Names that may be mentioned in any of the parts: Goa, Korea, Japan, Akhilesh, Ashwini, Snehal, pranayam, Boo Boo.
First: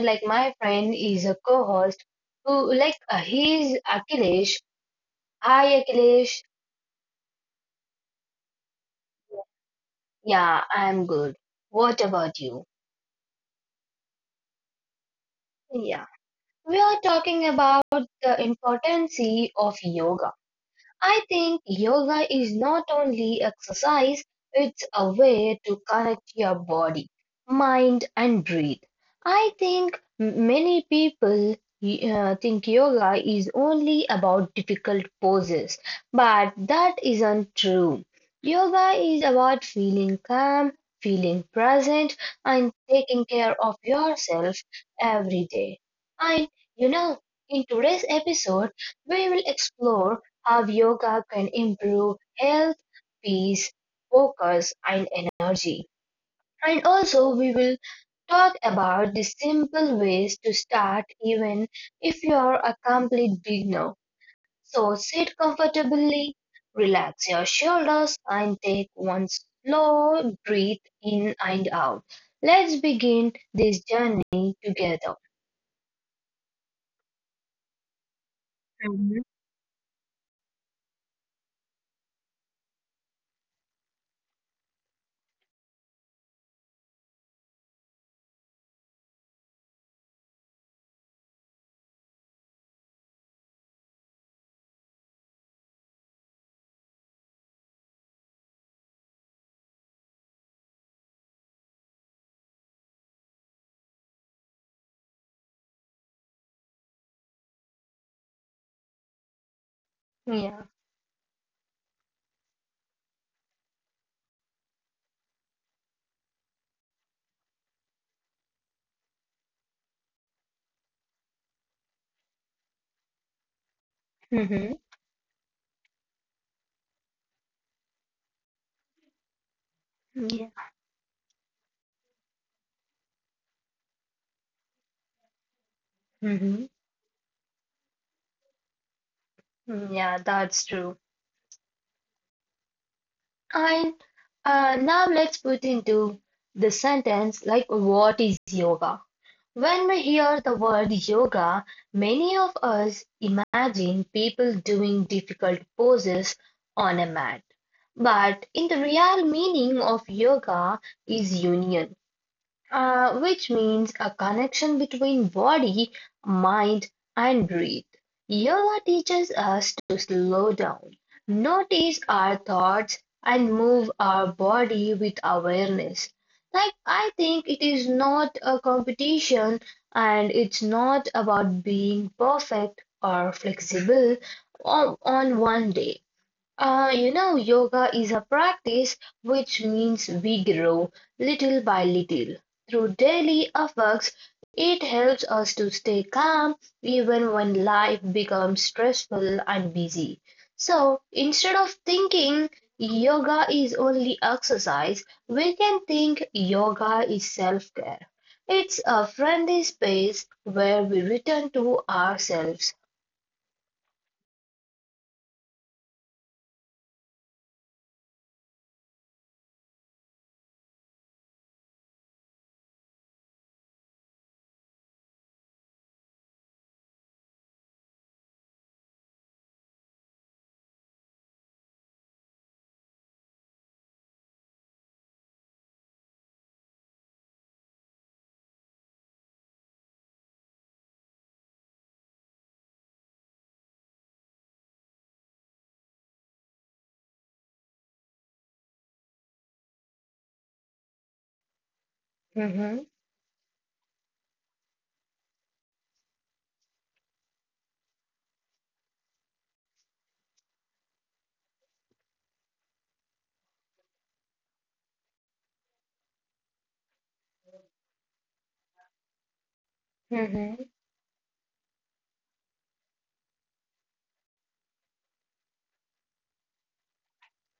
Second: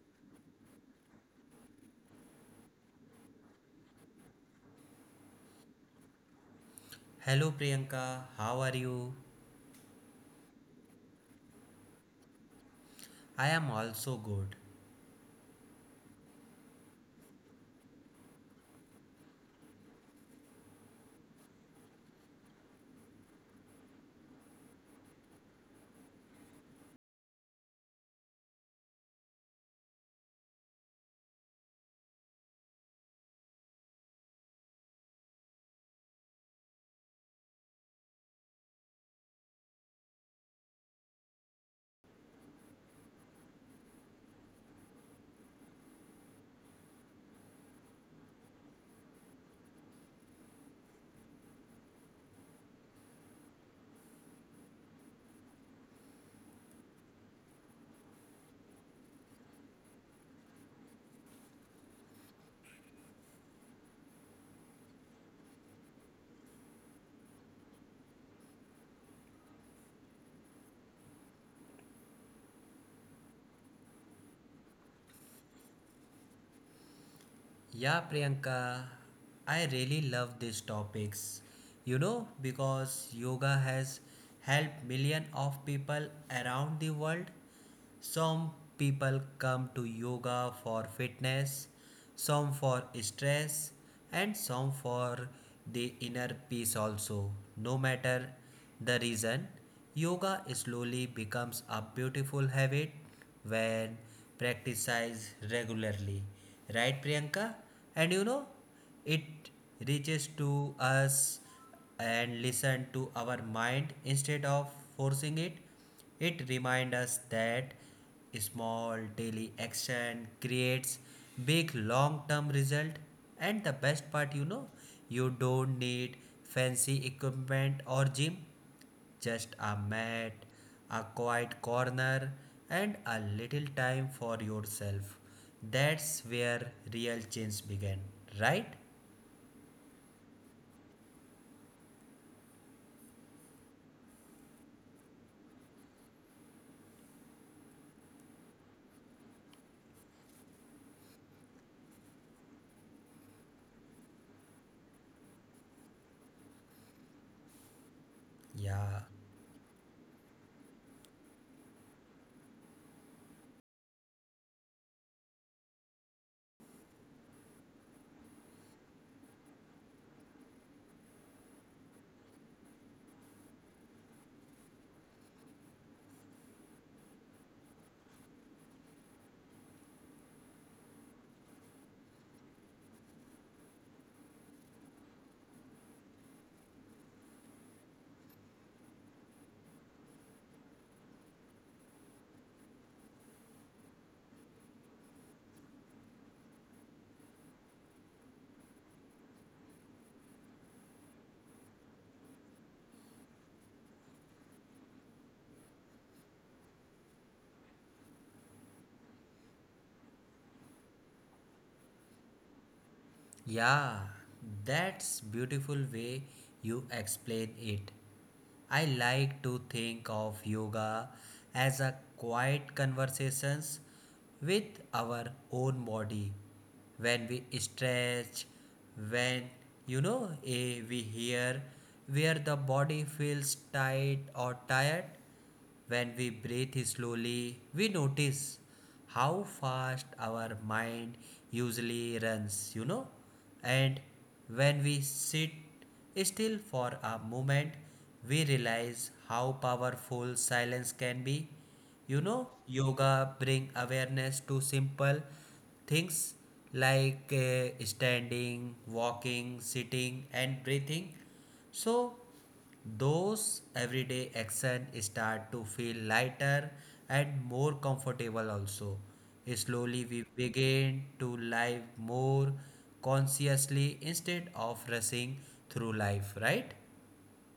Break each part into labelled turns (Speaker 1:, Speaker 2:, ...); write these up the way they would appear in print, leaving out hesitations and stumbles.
Speaker 1: my friend, is a co-host who, he's Akhilesh. Hi Akhilesh.
Speaker 2: Hello Priyanka, how are you?
Speaker 1: Yeah, I'm good. What about you?
Speaker 2: I am also good.
Speaker 1: Yeah, we are talking about the importance of yoga. I think yoga is not only exercise, it's a way to connect your body, mind, and breathe. I think many people think yoga is only about difficult poses, but that isn't true. Yoga is about feeling calm, feeling present, and taking care of yourself every day. And you know, in today's episode, we will explore how yoga can improve health, peace, focus, and energy. And also, we will talk about the simple ways to start, even if you're a complete beginner. So, sit comfortably, relax your shoulders, and take one slow breath in and out. Let's begin this journey together.
Speaker 2: Yeah, Priyanka,
Speaker 1: Mhm.
Speaker 2: I really love these topics. You know, because yoga has helped millions of people around the world. Some people come to yoga for fitness, some for stress, and some for the inner peace also. No matter the reason, yoga slowly becomes a beautiful habit when practiced regularly. Right, Priyanka? And you know, it reaches
Speaker 1: Yeah.
Speaker 2: to us and listen to our mind instead of forcing it. Reminds us that small daily action creates big long term result, and the best part, you know,
Speaker 1: Hmm.
Speaker 2: you don't need fancy equipment or gym, just a mat,
Speaker 1: Yeah.
Speaker 2: a quiet corner, and a little time for yourself. That's
Speaker 1: Hmm.
Speaker 2: where real change began, right?
Speaker 1: Yeah, that's true. And now let's put into the sentence, like, what is yoga? When we hear the word yoga, many of us imagine people doing difficult poses on a mat. But in the
Speaker 2: yeah
Speaker 1: real meaning of yoga is union, which means a connection between body, mind, and breath. Yoga teaches us to slow down, notice our thoughts, and move our body with awareness. Like, I think it is not a competition and it's not about being perfect or flexible on one day. You know, yoga is a practice which means we grow little by little. Through daily efforts, it helps us to stay calm even when life becomes stressful and busy. So instead of thinking yoga is only exercise, we can think yoga is self care. It's a friendly space where we return to ourselves.
Speaker 2: yeah that's beautiful way you explain it. I like to think of yoga as a quiet conversations with our own body. When we stretch, when, you know, we hear where the body feels tight or tired. When we breathe slowly, we notice how fast our mind usually runs, you know. And when we sit still for a moment, we realize how powerful silence can be. You know,
Speaker 1: Mhm.
Speaker 2: yoga bring awareness to simple things like standing, walking, sitting and breathing. So those everyday action start to feel lighter and more comfortable also. Slowly we
Speaker 1: Mhm.
Speaker 2: begin to live more consciously instead of rushing through life, right?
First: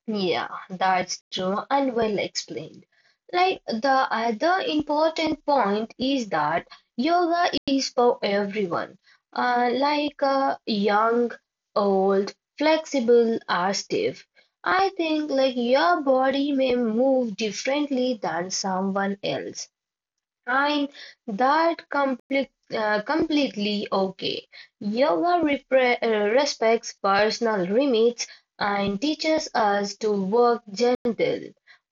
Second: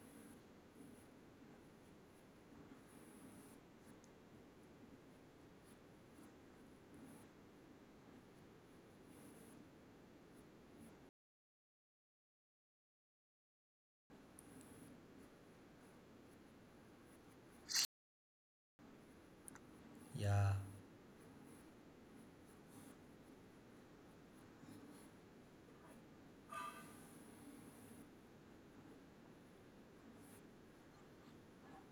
Speaker 1: Yeah, that's true and well explained. Like, the other important point is that yoga is for everyone, like young, old, flexible, or stiff. I think like your body may move differently than someone else.
Speaker 2: Yeah,
Speaker 1: I'm that complete, Completely okay. Yoga respects personal limits and teaches us to work gentle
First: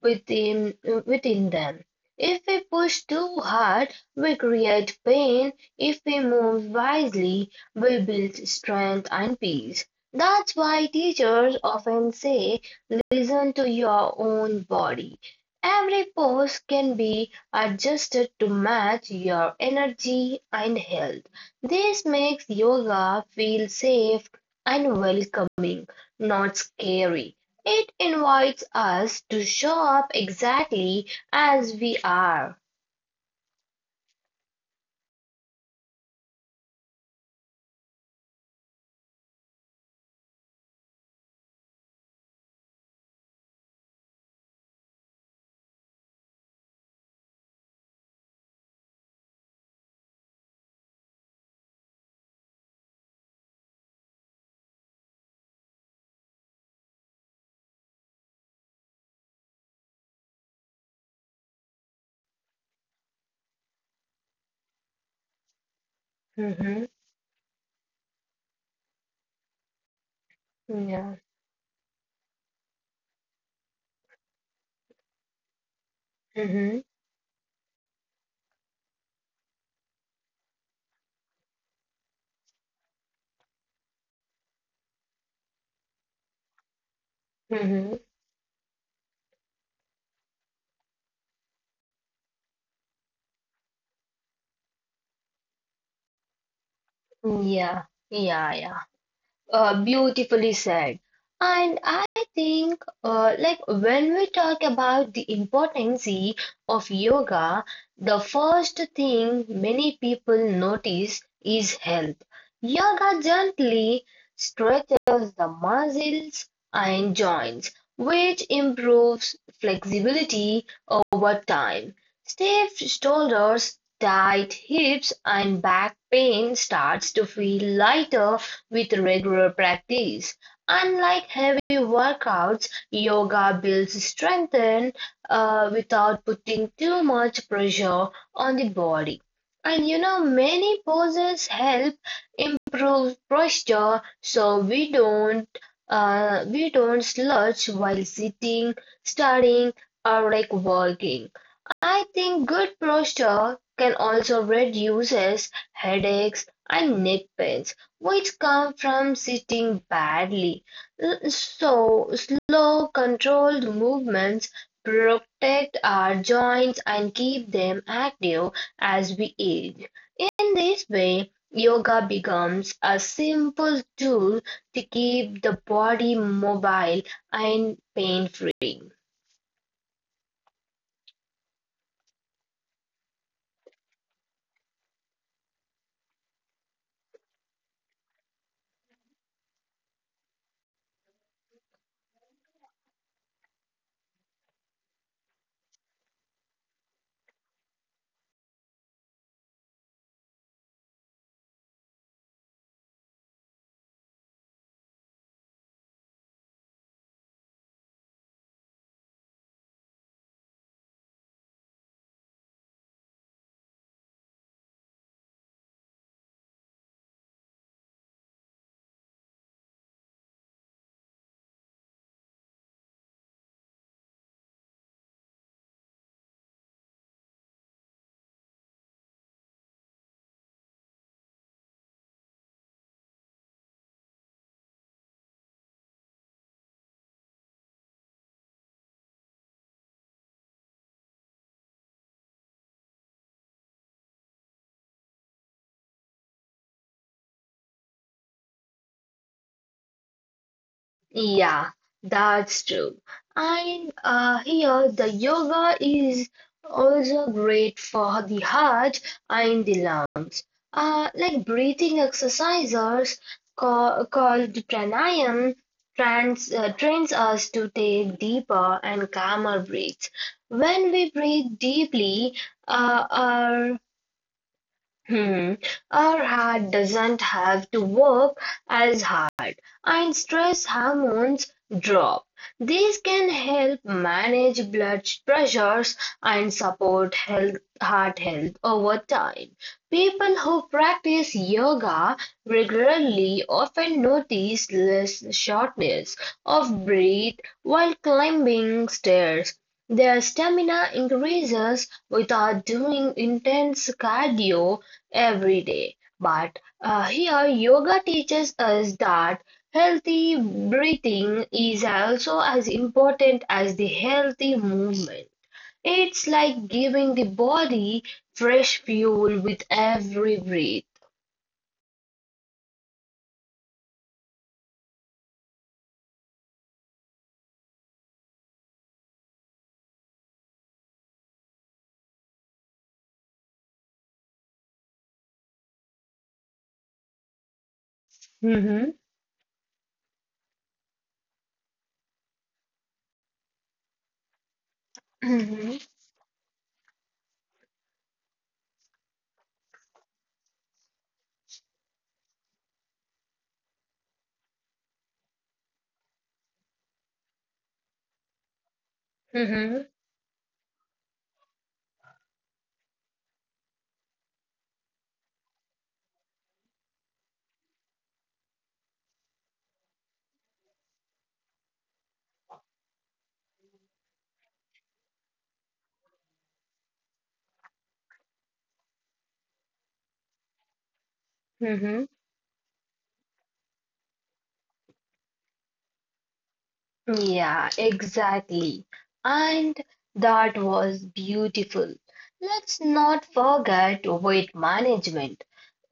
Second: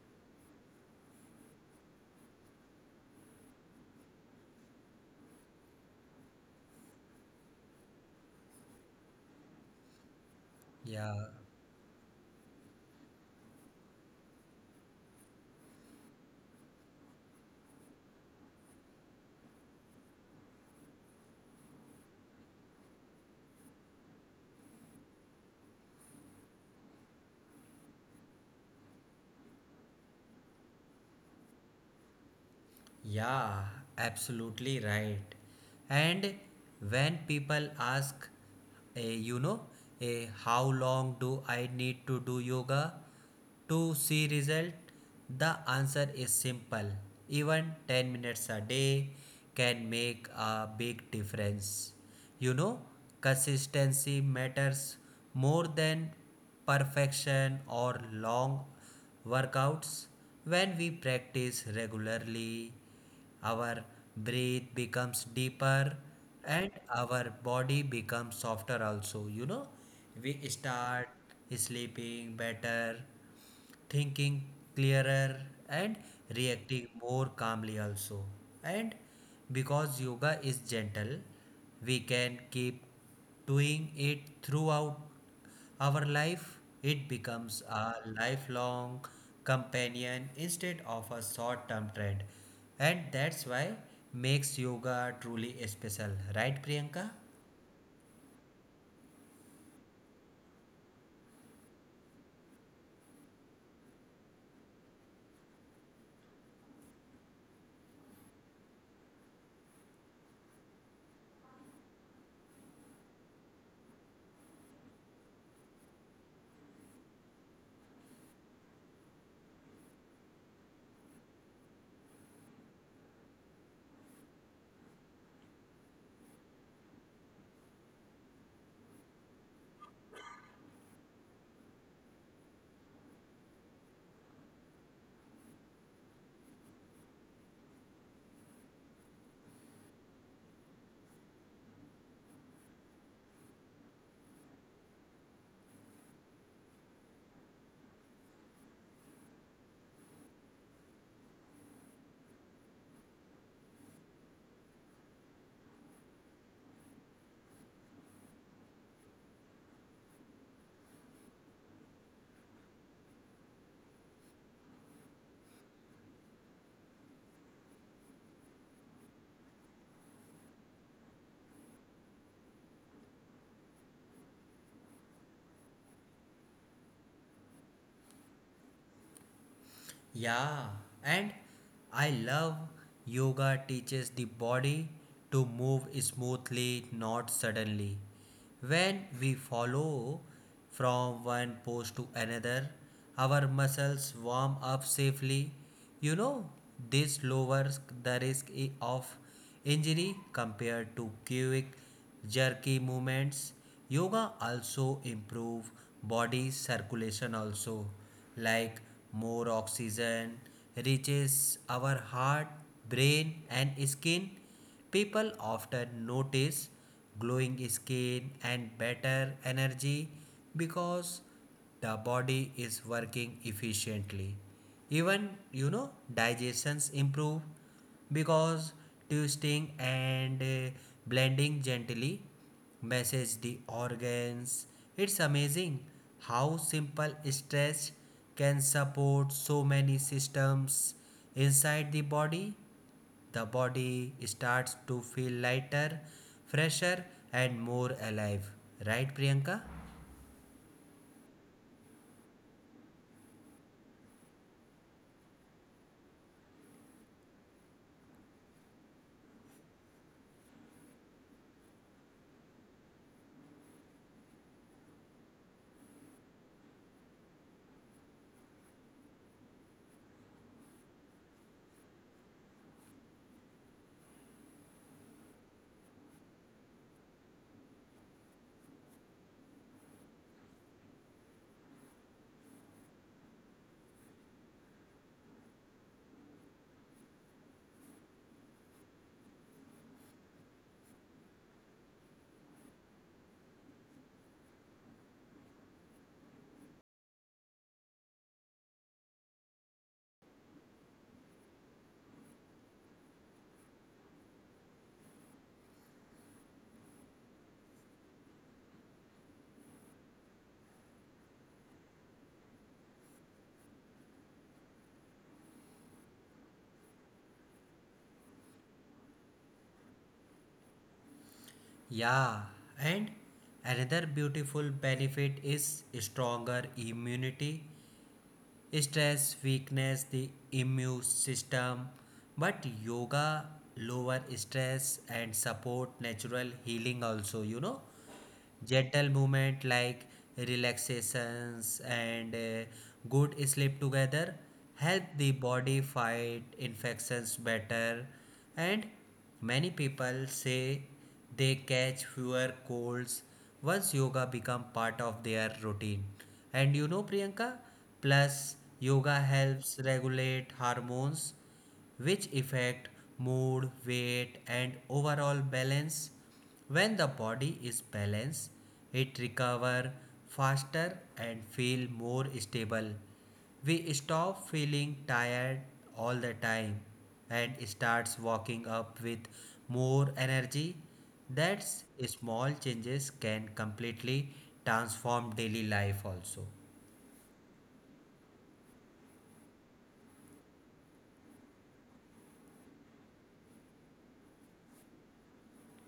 Speaker 1: within, within them. If we push too hard, we create pain. If we move wisely, we build strength and peace. That's why
Speaker 2: yeah.
Speaker 1: teachers often say, listen to your own body. Every pose can be adjusted to match your energy and health. This makes yoga feel safe and welcoming, not scary. It invites us to show up exactly as we are.
Speaker 2: Yeah, absolutely right. And when people ask, you know, how long do I need to do yoga to see result? The answer is simple. Even 10 minutes a day can make a big difference. You know, consistency matters more than perfection or long workouts. When we practice regularly, our breath becomes deeper and
Speaker 1: Hmm.
Speaker 2: our body becomes softer also, you know. We start
Speaker 1: Yeah.
Speaker 2: sleeping better, thinking clearer, and
Speaker 1: Hmm.
Speaker 2: reacting more calmly also. And because yoga is gentle, we can keep doing it throughout our life. It becomes a
Speaker 1: Hmm.
Speaker 2: lifelong companion instead of a short-term trend. And that's why makes yoga truly special, right Priyanka?
Speaker 1: Yeah. Yeah. Yeah. Beautifully said. And I think, when we talk about the importance of yoga, the first thing many people notice is health. Yoga gently stretches the muscles and joints, which improves flexibility over time. Stiff shoulders, tight hips and back pain starts to feel lighter with regular practice. Unlike heavy workouts, yoga builds strength without putting too much pressure on the body. And you know, many poses help improve posture so we don't slouch while sitting, studying, or like working. I think good posture can also reduces headaches and neck pains, which come from sitting badly. So, slow, controlled movements protect our joints and keep them active as we age. In this way, yoga becomes a simple tool to keep the body mobile and pain free.
Speaker 2: Yeah, and I love yoga teaches the body to move smoothly, not suddenly. When we follow from one pose to another, our muscles warm up safely. You know, this lowers the risk of injury compared to quick jerky movements. Yoga also improve body circulation also, like more oxygen reaches our heart, brain and skin. People often notice glowing skin and better energy because the body is working efficiently. Even, you know, digestions improve because twisting and blending gently message the organs. It's amazing how simple stretch can support so many systems inside the body. The body starts to feel lighter, fresher, and more alive. Right, Priyanka?
Speaker 1: Yeah, that's true. And here the yoga is also great for the heart and the lungs. Like, breathing exercises called pranayam trains us to take deeper and calmer breaths. When we breathe deeply, uh, our, hmm, our heart doesn't have to work as hard and stress hormones drop. These can help manage blood pressures and support health, heart health over time. People who practice yoga regularly often notice less shortness of breath while climbing stairs. Their stamina increases without doing intense cardio every day. But here, yoga teaches us that healthy breathing is also as important as the healthy movement. It's like giving the body fresh fuel with every breath.
Speaker 2: Yeah, and another beautiful benefit is stronger immunity. Stress, weakness, the immune system. But yoga lower stress and support natural healing also, you know.
Speaker 1: Mhm.
Speaker 2: Gentle movement like relaxations and good sleep together help the
Speaker 1: Mhm.
Speaker 2: body fight infections better, and many people say they catch fewer colds once yoga become part of their routine. And you know, Priyanka, plus yoga helps
Speaker 1: Mhm.
Speaker 2: regulate hormones, which affect mood, weight, and overall balance. When the body is balanced, it recover faster and feel more stable. We stop feeling tired all the time and starts walking up with more energy. That's
Speaker 1: Mhm.
Speaker 2: small changes can completely transform daily life also.
Speaker 1: Yeah, exactly. And that was beautiful. Let's not forget weight management.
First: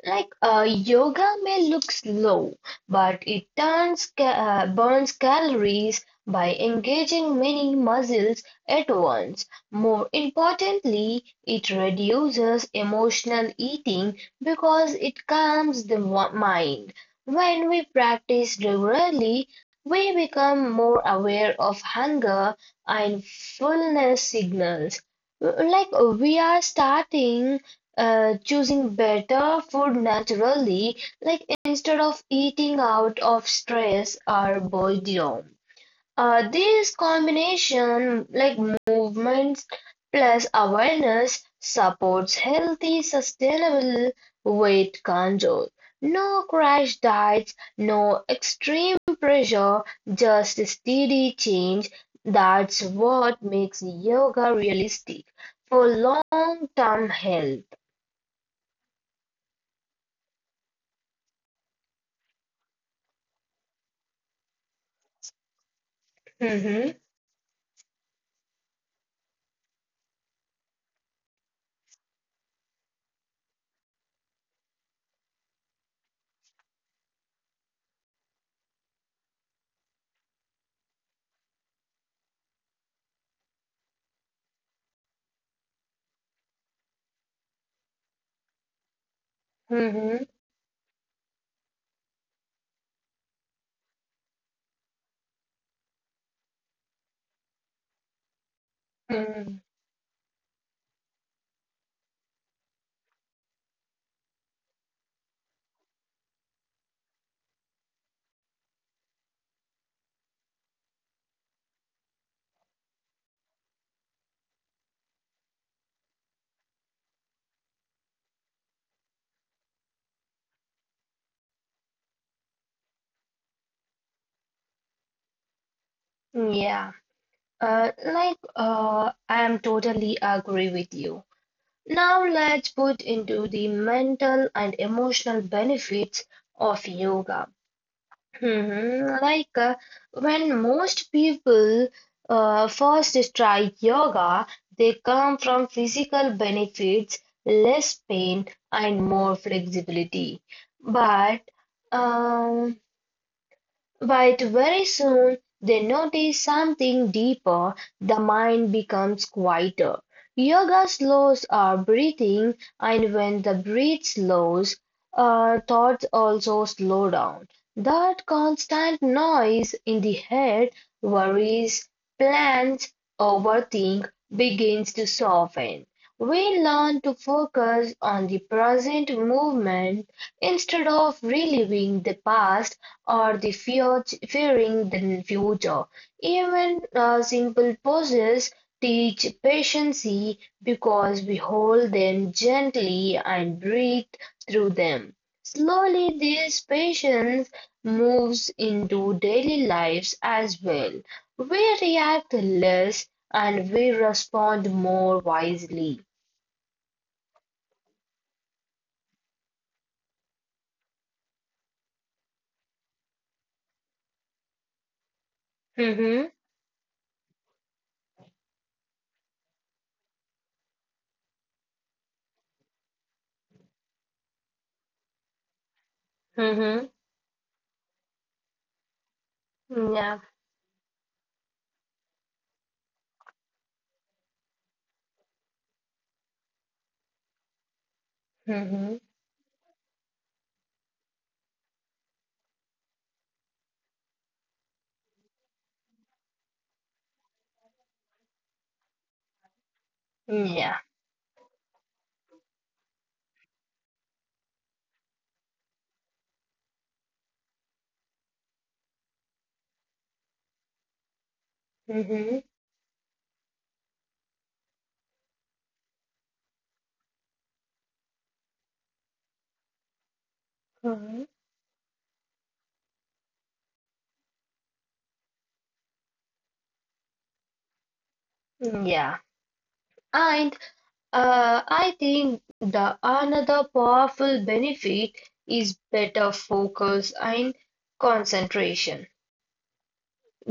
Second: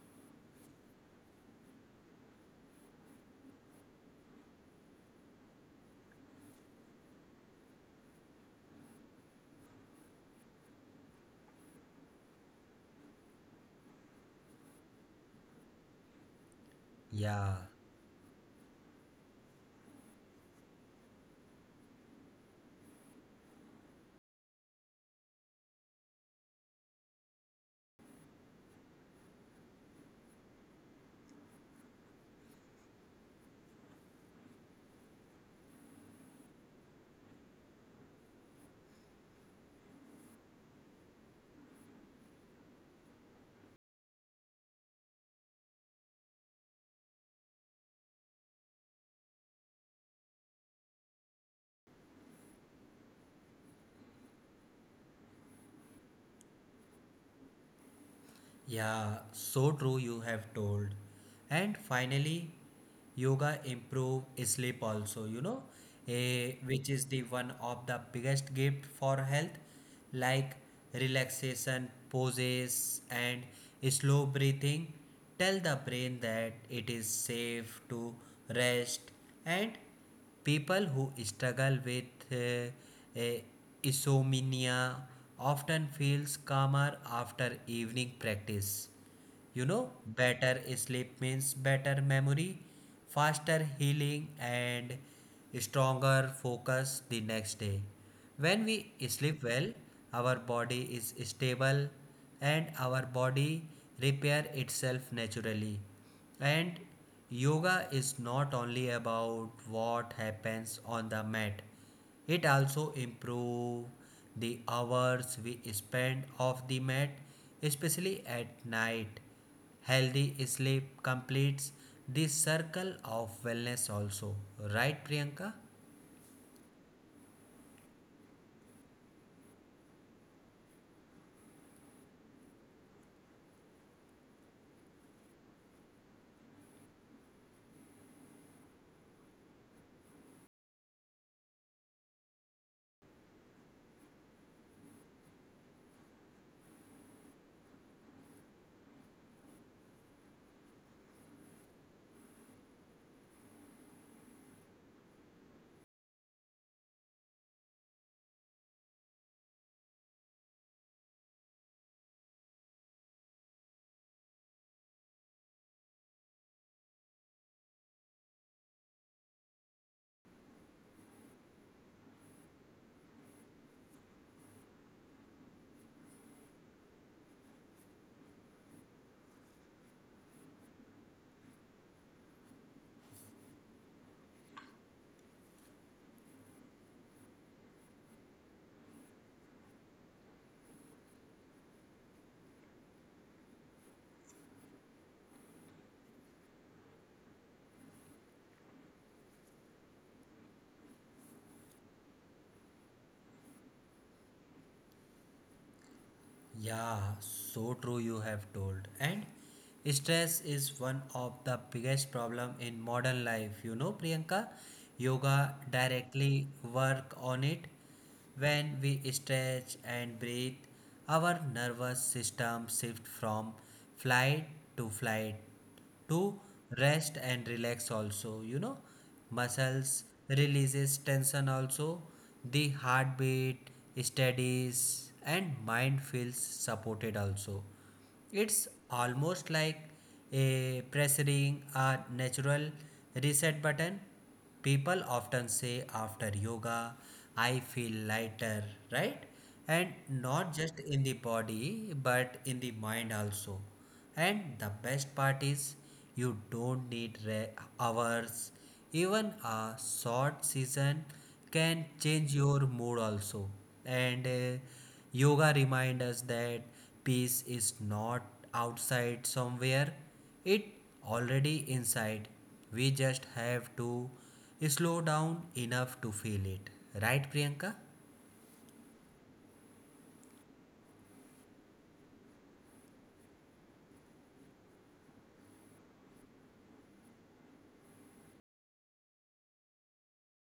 Speaker 1: Like, yoga may look slow, but it burns calories by engaging many muscles at once. More importantly, it reduces emotional eating because it calms the mind.
Speaker 2: Yeah.
Speaker 1: When we practice regularly, we become more aware of hunger and fullness signals. Like, we are starting choosing better food naturally, like instead of eating out of stress or boredom. This combination, like movements plus awareness, supports healthy, sustainable weight control. No crash diets, no extreme pressure, just steady change. That's what makes yoga realistic for long term health.
Speaker 2: Yeah, so true you have told. And finally, yoga improve sleep also, you know, which
Speaker 1: Mm-hmm.
Speaker 2: is the one of the biggest gift for health, like relaxation poses and slow breathing. Tell the brain that it is safe to rest. And people who struggle with insomnia often feels calmer after evening practice. You know,
Speaker 1: Mm-hmm.
Speaker 2: better sleep means better memory, faster healing, and stronger focus the next day. When we sleep
Speaker 1: Mm-hmm.
Speaker 2: well, our body is stable and our body repair itself naturally. And yoga is not only about what happens on the mat, it also improve the hours we spend off the mat, especially at night. Healthy sleep completes the circle of wellness also. Right, Priyanka?
Speaker 1: Yeah. I am totally agree with you. Now let's put into the mental and emotional benefits of yoga. Mm-hmm. Like, when most people first try yoga, they come from physical benefits, less pain, and more flexibility. But, um, But very soon they notice something deeper. The mind becomes quieter. Yoga slows our breathing, and when the breath slows, our thoughts also slow down. That constant noise in the head, worries, plans, overthink begins to soften. We learn to focus on the present movement instead of reliving the past or fearing the future. Even simple poses teach patience because we hold them gently and breathe through them. Slowly, this patience moves into daily lives as well. We react less and we respond more wisely.
Speaker 2: Yeah, so true you have told. And stress is one of the biggest problem in modern life. You know, Priyanka, yoga
Speaker 1: Mm-hmm.
Speaker 2: directly work on it. When we stretch and breathe, our nervous system shift from flight flight to
Speaker 1: Mm-hmm.
Speaker 2: rest and relax also, you know. Muscles
Speaker 1: Yeah.
Speaker 2: releases tension also, the heartbeat steadies and mind feels supported also. It's
Speaker 1: Mm-hmm.
Speaker 2: almost like a pressing a natural reset button. People often say after yoga, I feel lighter, right? And not
Speaker 1: Yeah.
Speaker 2: just in the body but in the mind also. And the best part is, you don't need hours. Even a short season can change
Speaker 1: Mm-hmm.
Speaker 2: your mood also. And yoga reminds us that peace is not outside somewhere, it
Speaker 1: Mm-hmm.
Speaker 2: already inside. We just have to slow down enough to feel it. Right, Priyanka?
Speaker 1: Yeah. And I think the another powerful benefit is better focus and concentration.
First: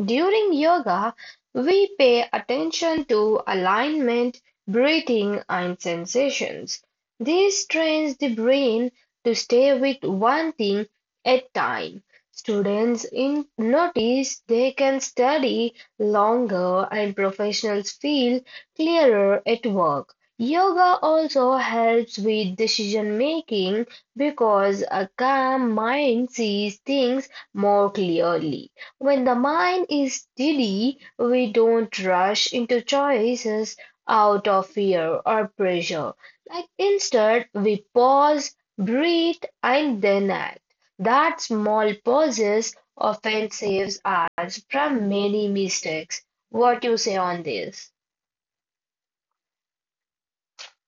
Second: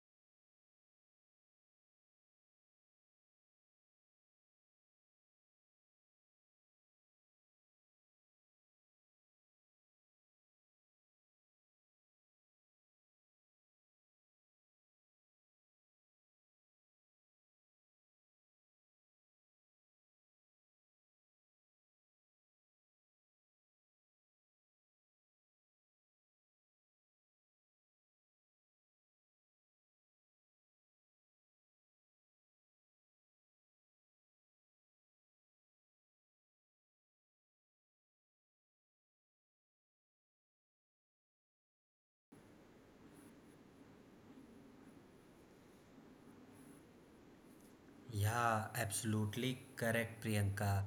Speaker 1: During yoga, we pay attention to alignment, breathing, and sensations. This trains the brain to stay with one thing at time. Students in notice they can study longer and professionals feel clearer at work. Yoga also helps with decision making because a calm mind sees things more clearly. When the mind is giddy, we don't rush into choices out of fear or pressure. Like instead, we pause, breathe, and then act. That small pauses often saves us from many mistakes. What you say on this?
Speaker 2: Yeah, absolutely correct, Priyanka.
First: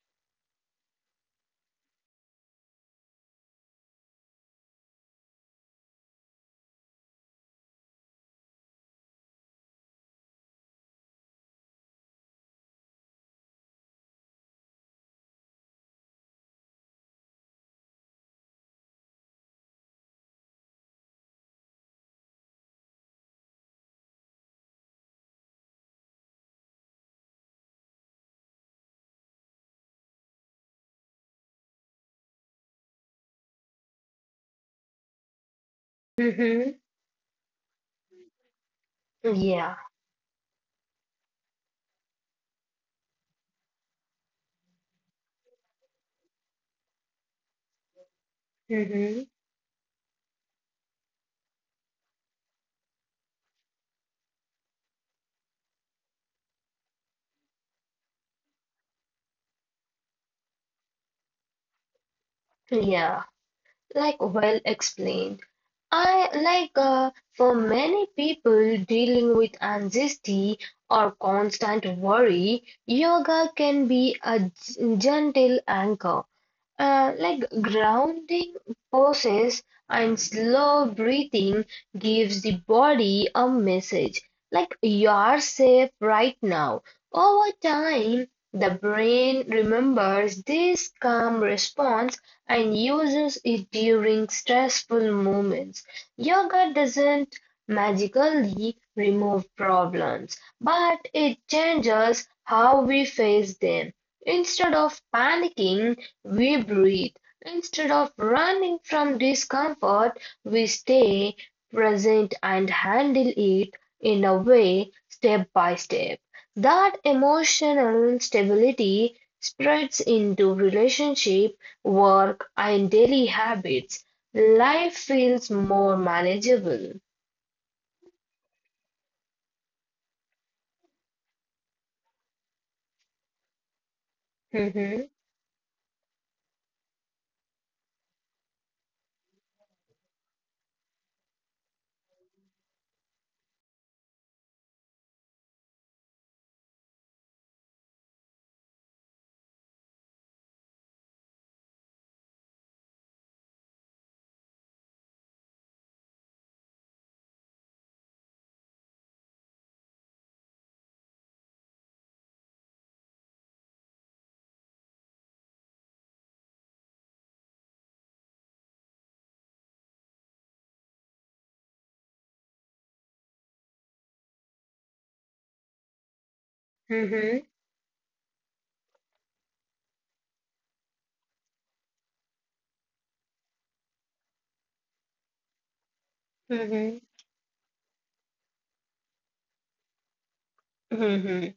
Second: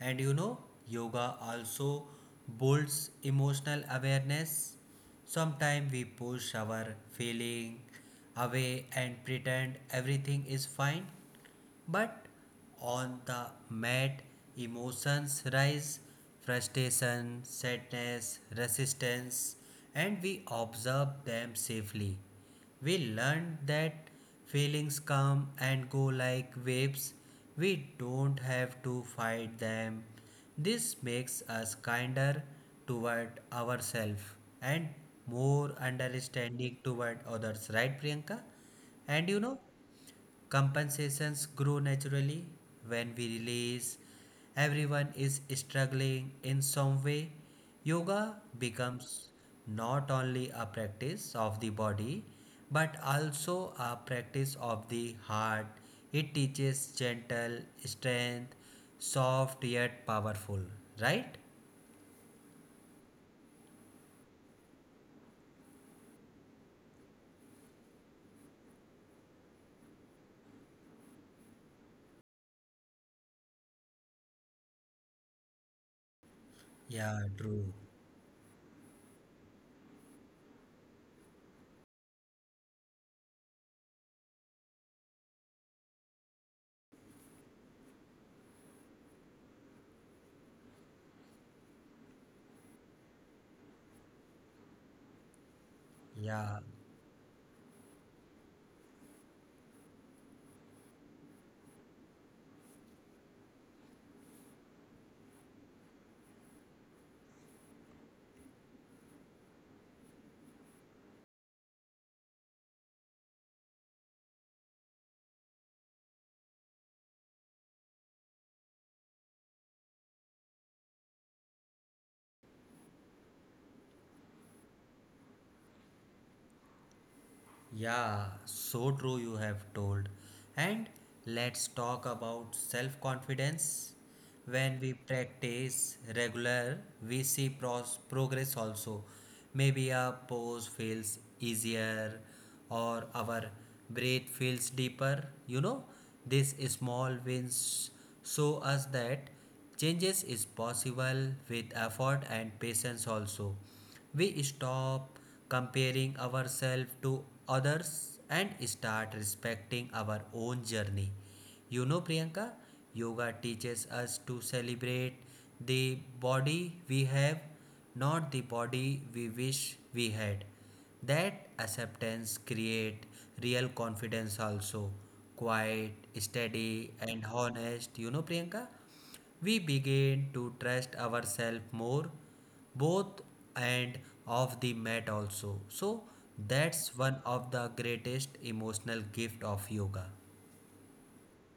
Speaker 2: And you know, yoga also builds emotional awareness. Sometimes we push our feeling away and pretend everything is fine, but on the mat, emotions rise: frustration, sadness, resistance, and we observe them safely. We learn that feelings come and go like waves, we don't have to fight them. This makes us kinder toward ourselves and more
Speaker 1: Mm-hmm.
Speaker 2: understanding toward others, right, Priyanka? And you know,
Speaker 1: Yeah.
Speaker 2: compensations grow naturally when we realize everyone is struggling in some way. Yoga
Speaker 1: Mm-hmm.
Speaker 2: becomes not only a practice of the body but also a practice of the heart. It teaches gentle strength, soft yet powerful, right?
Speaker 1: Yeah. Like, well explained. I like for many people dealing with anxiety or constant worry, yoga can be a gentle anchor. Uh,
Speaker 2: Yeah,
Speaker 1: like
Speaker 2: true.
Speaker 1: grounding poses and slow breathing gives the body a message like you're safe right now. Over time, the brain remembers this calm response and uses it during stressful moments.
Speaker 2: Yeah.
Speaker 1: Yoga doesn't magically remove problems, but it changes how we face them. Instead of panicking, we breathe. Instead of running from discomfort, we stay present and handle it in a way, step by step. That emotional stability spreads into relationship, work, and daily habits. Life feels more manageable.
Speaker 2: Yeah, so true you have told. And let's talk about self confidence. When we
Speaker 1: Mhm.
Speaker 2: practice regular, we see progress also. Maybe a pose feels easier or our breath feels deeper. You know, these small wins show us that changes is possible with effort and patience also. We stop comparing ourselves to others and start respecting our own journey. You know, Priyanka, yoga teaches us to celebrate the body we have, not the body we wish we had. That acceptance create real confidence also. Quiet, steady and
Speaker 1: Mhm.
Speaker 2: honest, you know Priyanka? We begin to trust ourselves more, both and of the mat also. So that's
Speaker 1: Mhm.
Speaker 2: one of the greatest emotional gift of yoga.
Speaker 1: Mhm.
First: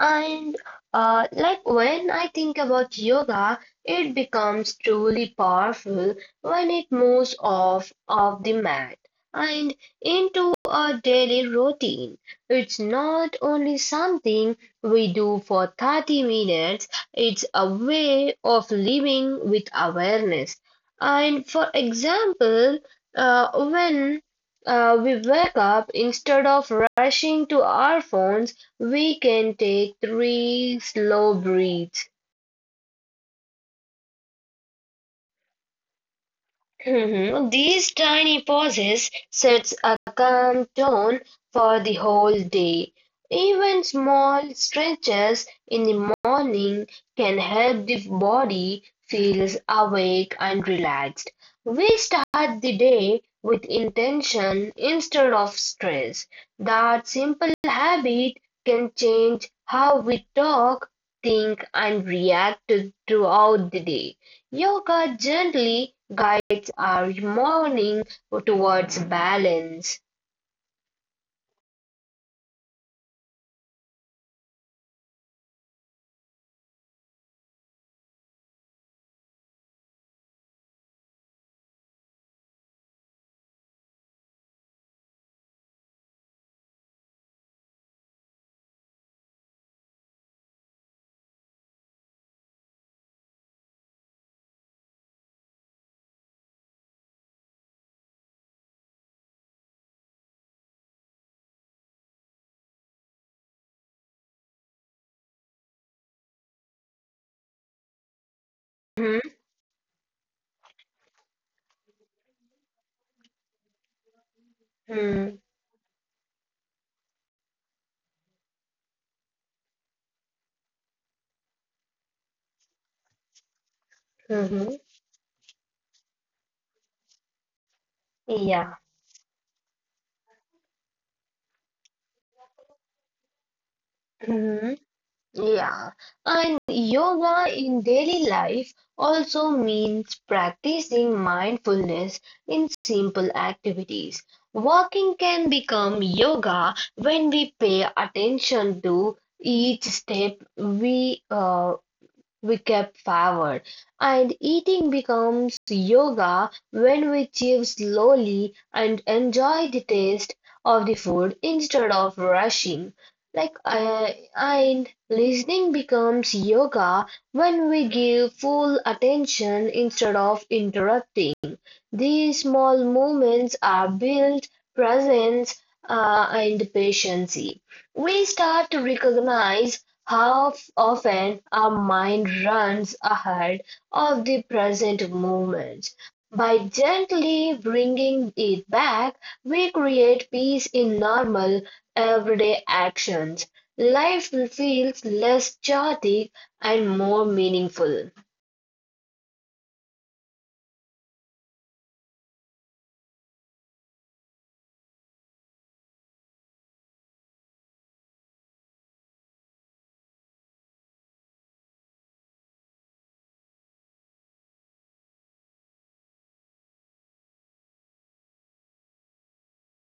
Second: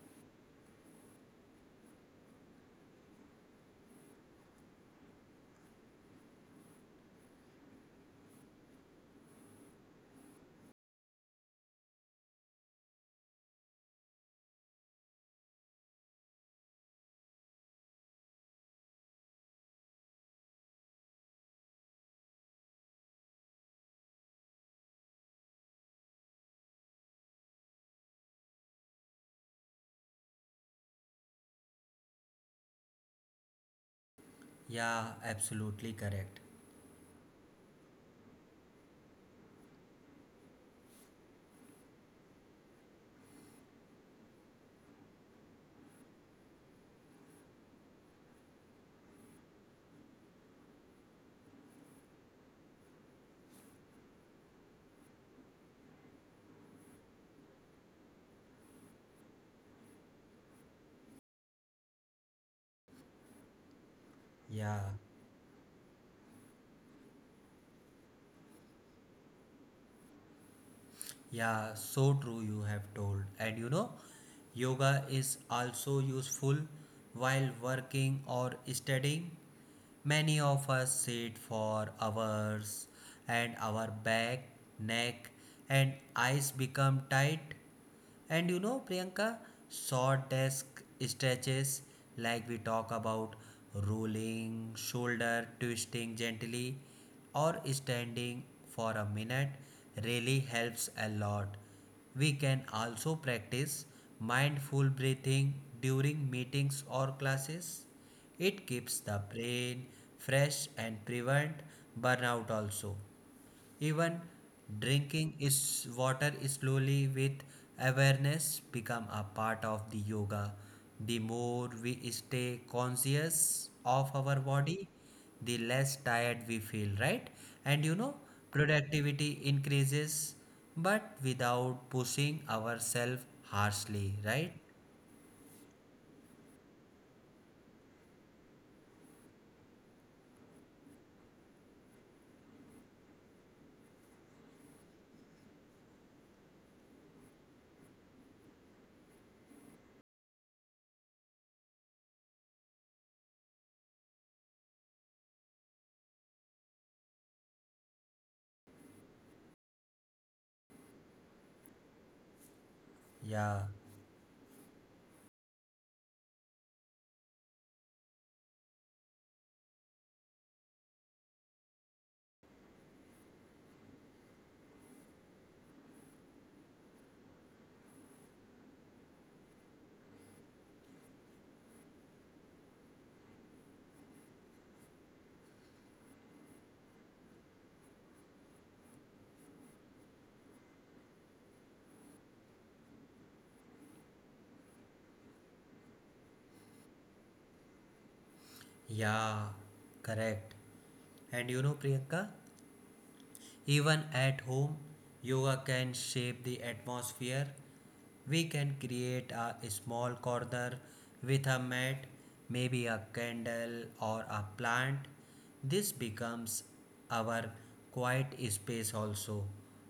Speaker 1: And when I think about yoga, it becomes truly powerful when it moves off of the mat and into a daily routine. It's not only something we do for 30 minutes, it's a way of living with awareness. And for example, when we wake up, instead of rushing to our phones, we can take three slow breaths.
Speaker 2: Yeah, absolutely correct.
Speaker 1: Mhm. These tiny pauses sets a calm tone for the whole day. Even small stretches in the morning can help the body feels awake and relaxed. We start the day with intention instead of stress. That simple habit can change how we talk, think, and react throughout the day.
Speaker 2: Yeah,
Speaker 1: Yoga gently guides our morning towards balance.
Speaker 2: yeah, so true you have told. And you know, yoga is also useful while working or studying. Many of us sit for hours and our back, neck, and eyes become tight. And you know, Priyanka, short desk stretches like we talk about rolling, shoulder twisting gently, or standing for a minute really helps a lot. We can also practice mindful breathing during meetings or classes. It keeps the
Speaker 1: Mhm.
Speaker 2: brain fresh and prevent burnout also. Even drinking
Speaker 1: Mhm.
Speaker 2: is water slowly with awareness become a part of the yoga. The more we stay conscious of our
Speaker 1: Mhm.
Speaker 2: body, the less tired we feel, right? And you know,
Speaker 1: Yeah.
Speaker 2: productivity increases but without pushing ourselves harshly, right?
Speaker 1: Mhm. Yeah. And yoga in daily life also means practicing mindfulness in simple activities. Walking can become yoga when we pay attention to each step we kept forward. And eating becomes yoga when we chew slowly and enjoy the taste of the food instead of rushing.
Speaker 2: Yeah,
Speaker 1: And listening becomes yoga when we give full attention instead of interrupting. These small movements are built presence and patience. We start to recognize how often our mind runs ahead of the present moment. By gently bringing it back, we create peace in normal, everyday actions. Life feels less chaotic and more meaningful.
Speaker 2: yeah, correct. And you know, Priyanka, even at home, yoga can shape the atmosphere. We can create a small corner with a mat, maybe a candle or a plant. This becomes our quiet space also,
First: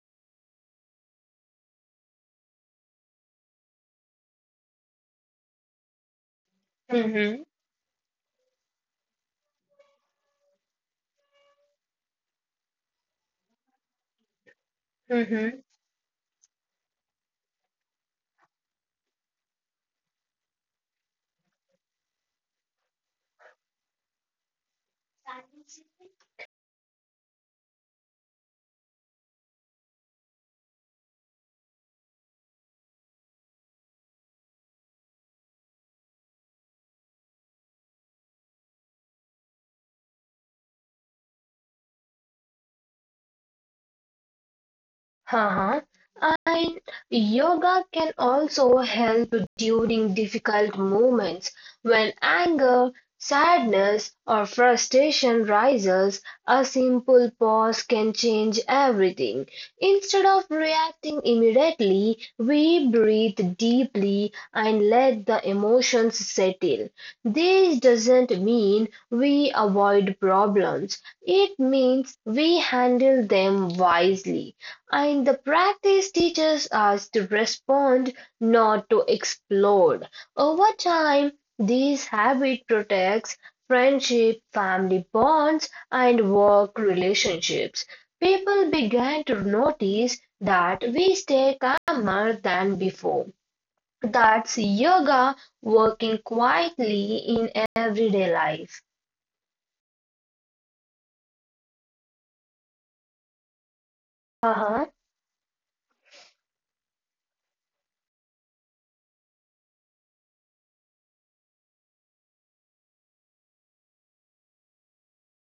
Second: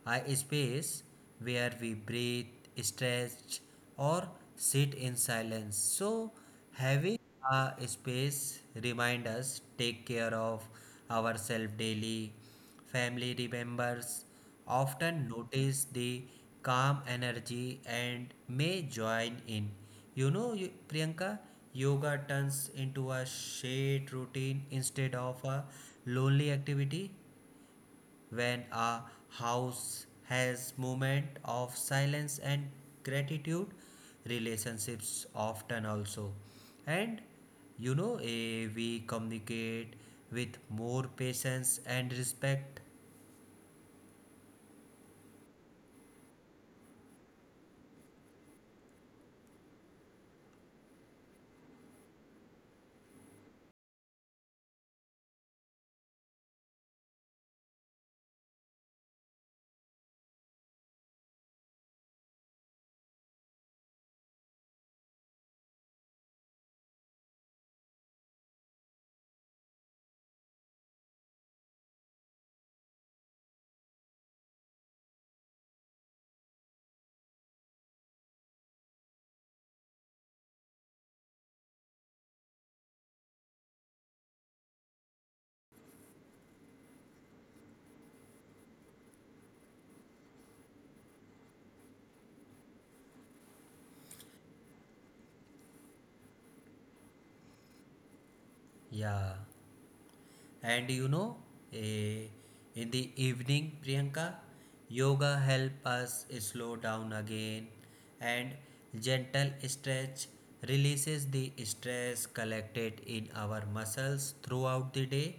Speaker 2: a space where we breathe, stretch, or sit in silence. So, having
Speaker 1: Mhm.
Speaker 2: space remind us take care of ourselves daily. Family remembers often
Speaker 1: Mhm.
Speaker 2: notice the calm energy and may join in, you know you, Priyanka. Yoga turns into a shared routine instead of a lonely activity. When a house has moment of silence and gratitude, relationships often also. And you know, we communicate with more patience and respect.
Speaker 1: Haha, and yoga can also help during difficult moments when anger, sadness, or frustration rises. A simple pause can change everything. Instead of reacting immediately, we breathe deeply and let the emotions settle. This doesn't mean we avoid problems. It means we handle them wisely. And the practice teaches us to respond, not to explode. Over time, this habit protects friendship, family bonds, and work relationships. People began to notice that we stay calmer than before. That's yoga working quietly in everyday life.
Speaker 2: Yeah. And you know, eh, in the evening, Priyanka,
Speaker 1: Uh huh.
Speaker 2: yoga help us slow down again, and gentle stretch releases the stress collected in our muscles throughout the day.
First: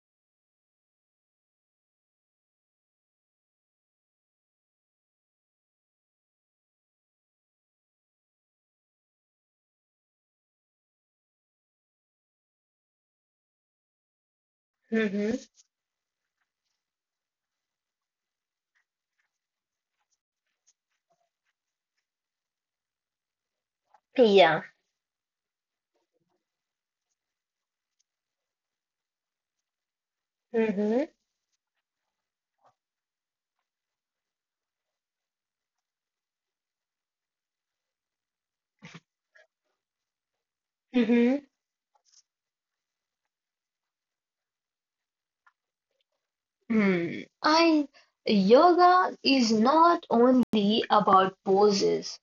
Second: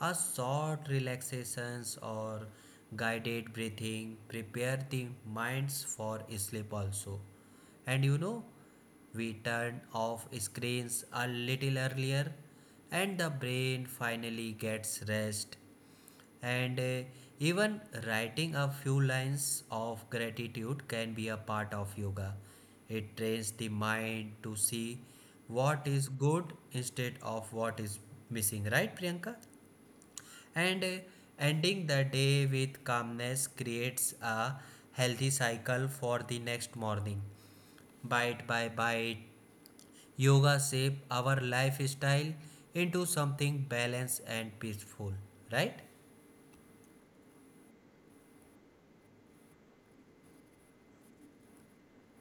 Speaker 2: A short relaxations or guided breathing prepare the minds for sleep also. And you know, we turn off screens a little earlier, and the brain finally gets
Speaker 1: Mm-hmm.
Speaker 2: rest. And even writing a few lines of gratitude can be a part of yoga. It trains the mind to
Speaker 1: Yeah.
Speaker 2: see what is good instead of what is missing, right, Priyanka? And
Speaker 1: Mm-hmm.
Speaker 2: ending the day with calmness creates a healthy cycle for the next morning. Bite by bite, yoga shape our
Speaker 1: Mm-hmm.
Speaker 2: lifestyle into something balanced and peaceful, right?
Speaker 1: Hmm, I Yoga is not only about poses.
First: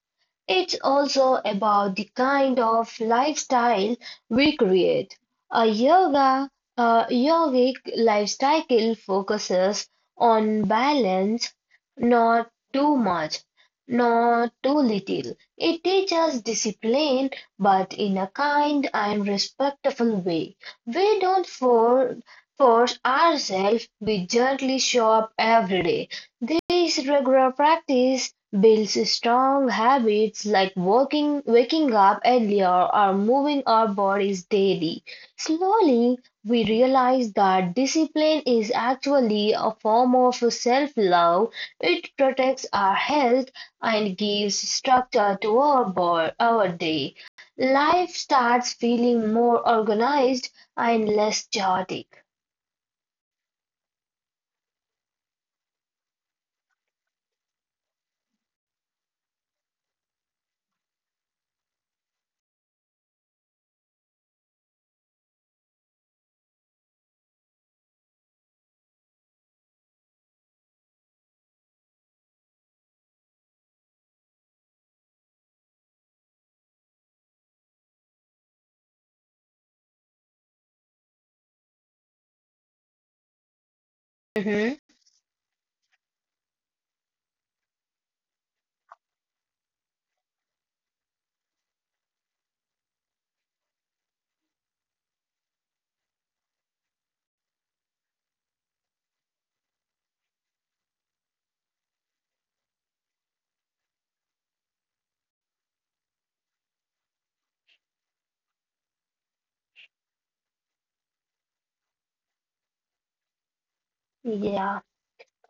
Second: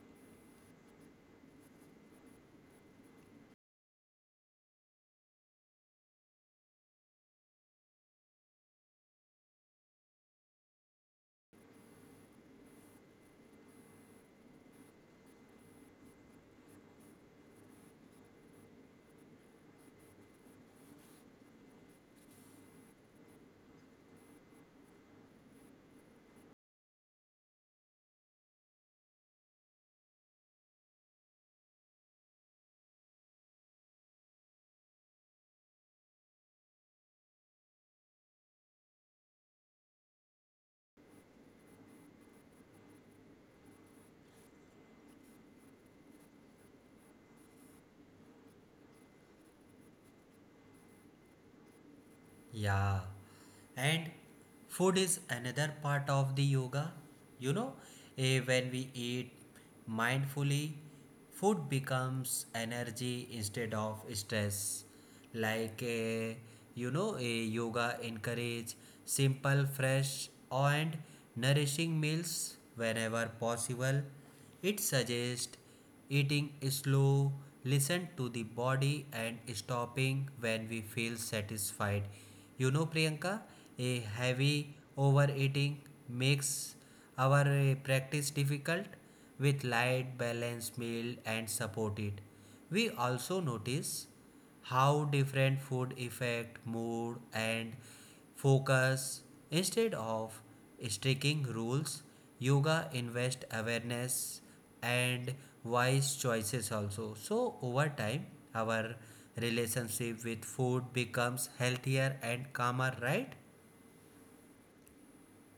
Speaker 1: It's also about the kind of lifestyle we create. A yoga, a yogic lifestyle focuses on balance, not too much, not too little. It teaches discipline, but in a kind and respectful way. We don't for, force ourselves, we gently show up every day. This regular practice builds strong habits like working, waking up earlier or moving our bodies daily. Slowly, we realize that discipline is actually a form of self love. It protects our health and gives structure to our day. Life starts feeling more organized and less chaotic.
Speaker 2: Yeah. And food is another part of the yoga. You know, when we eat mindfully, food becomes energy instead of stress. Like you know, a yoga encourage simple, fresh, and nourishing meals whenever possible. It suggests eating slow, listen to the body and stopping when we feel satisfied. You know, Priyanka, a heavy
Speaker 1: Mhm.
Speaker 2: overeating makes our practice difficult with light, balanced meal and support it. We also notice how different food affect mood and focus. Instead of striking rules, yoga invest awareness and wise choices also. So over time, our relationship with food becomes healthier and calmer, right?
Speaker 1: Yeah.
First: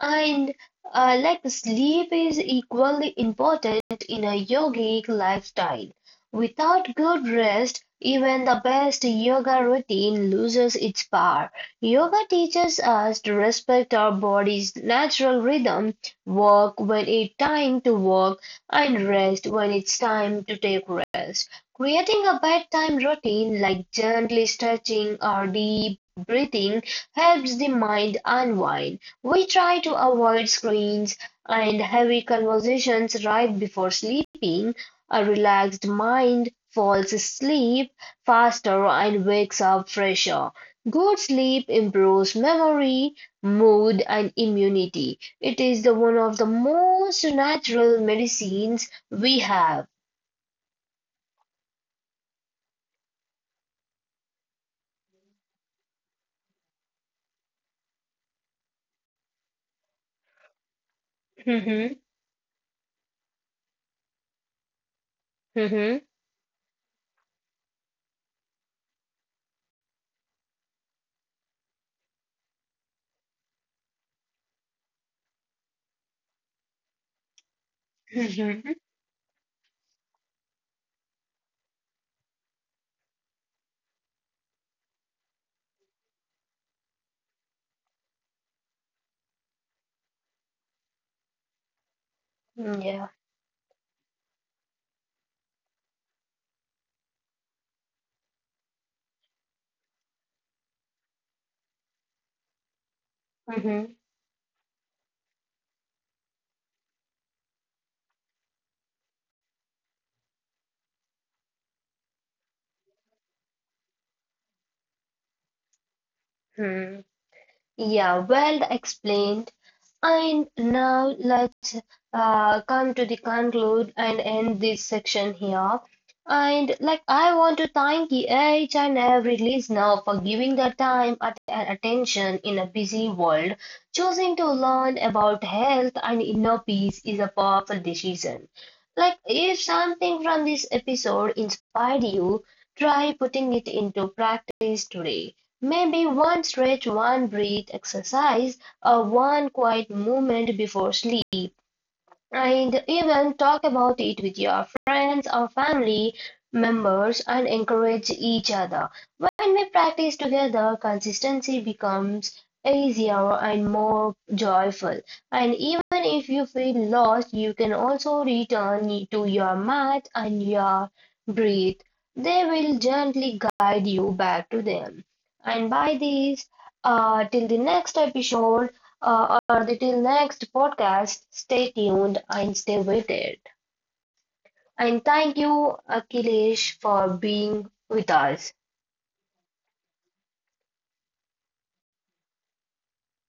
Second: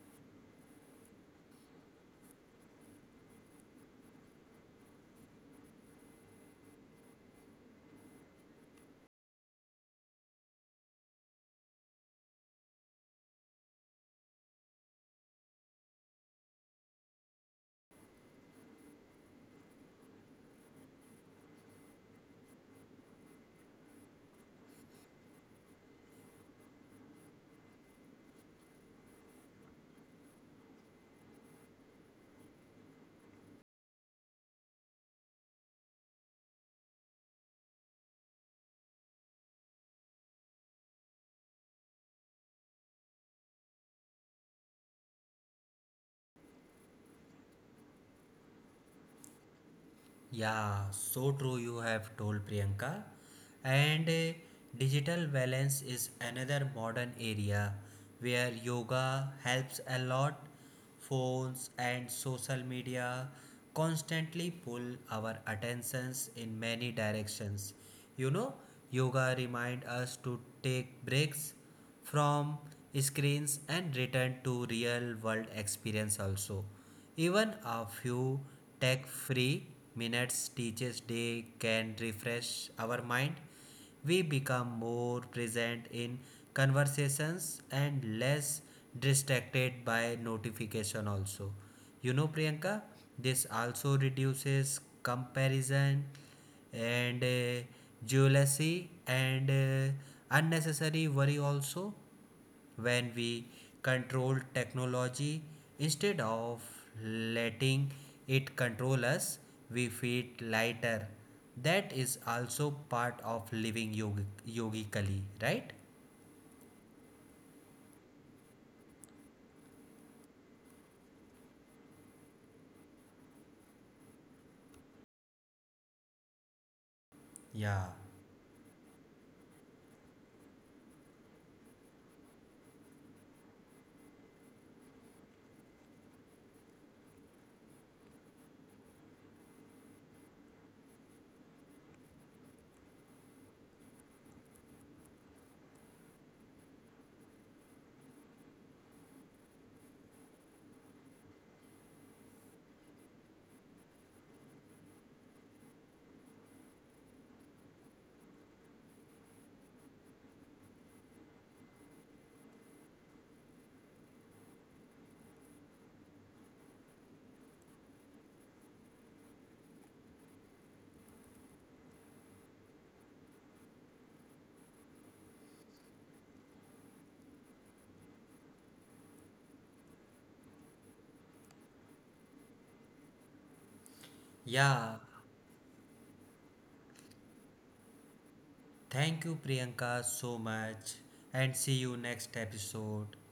Speaker 1: And sleep is equally important in a yogic lifestyle. Without good rest, even the best yoga routine loses its power. Yoga teaches us to respect our body's natural rhythm, work when it's time to work, and rest when it's time to take rest. Creating a bedtime routine like gently stretching or deep breathing helps the mind unwind. We try to avoid screens and heavy conversations right before sleeping. A relaxed mind falls asleep faster and wakes up fresher. Good sleep improves memory, mood, and immunity. It is the one of the most natural medicines we have.
Speaker 2: Yeah, so true you have told Priyanka. And digital balance is another modern area where yoga helps a lot. Phones
Speaker 1: Mhm.
Speaker 2: and social media constantly pull our
Speaker 1: Mhm.
Speaker 2: attentions in many directions. You know, yoga remind us to take breaks from screens and return to real world experience also. Even a few
Speaker 1: Mhm.
Speaker 2: tech free minutes teaches day can refresh our mind. We become more present in conversations and less distracted by notification also, you know Priyanka.
Speaker 1: Yeah.
Speaker 2: This also reduces comparison and jealousy and unnecessary worry also. When we control technology instead of letting it control us, we feel lighter. That is also part of living yogically, right?
Speaker 1: Mhm. Yeah, well explained. And now let's come to the conclude and end this section here. And like I want to
Speaker 2: Yeah.
Speaker 1: thank each and every listener for giving their time and attention in a busy world. Choosing to learn about health and inner peace is a powerful decision. Like, if something from this episode inspired you, try putting it into practice today. Maybe one stretch, one breath exercise, or one quiet moment before sleep. And even talk about it with your friends or family members and encourage each other. When we practice together, consistency becomes easier and more joyful. And even if you feel lost, you can also return to your mat and your breath. They will gently guide you back to them. And by this, till the next episode, or the till next podcast, stay tuned and stay with it.
Speaker 2: Yeah,
Speaker 1: And thank you, Akhilesh, for being with us.
Speaker 2: thank you Priyanka so much, and see you next episode.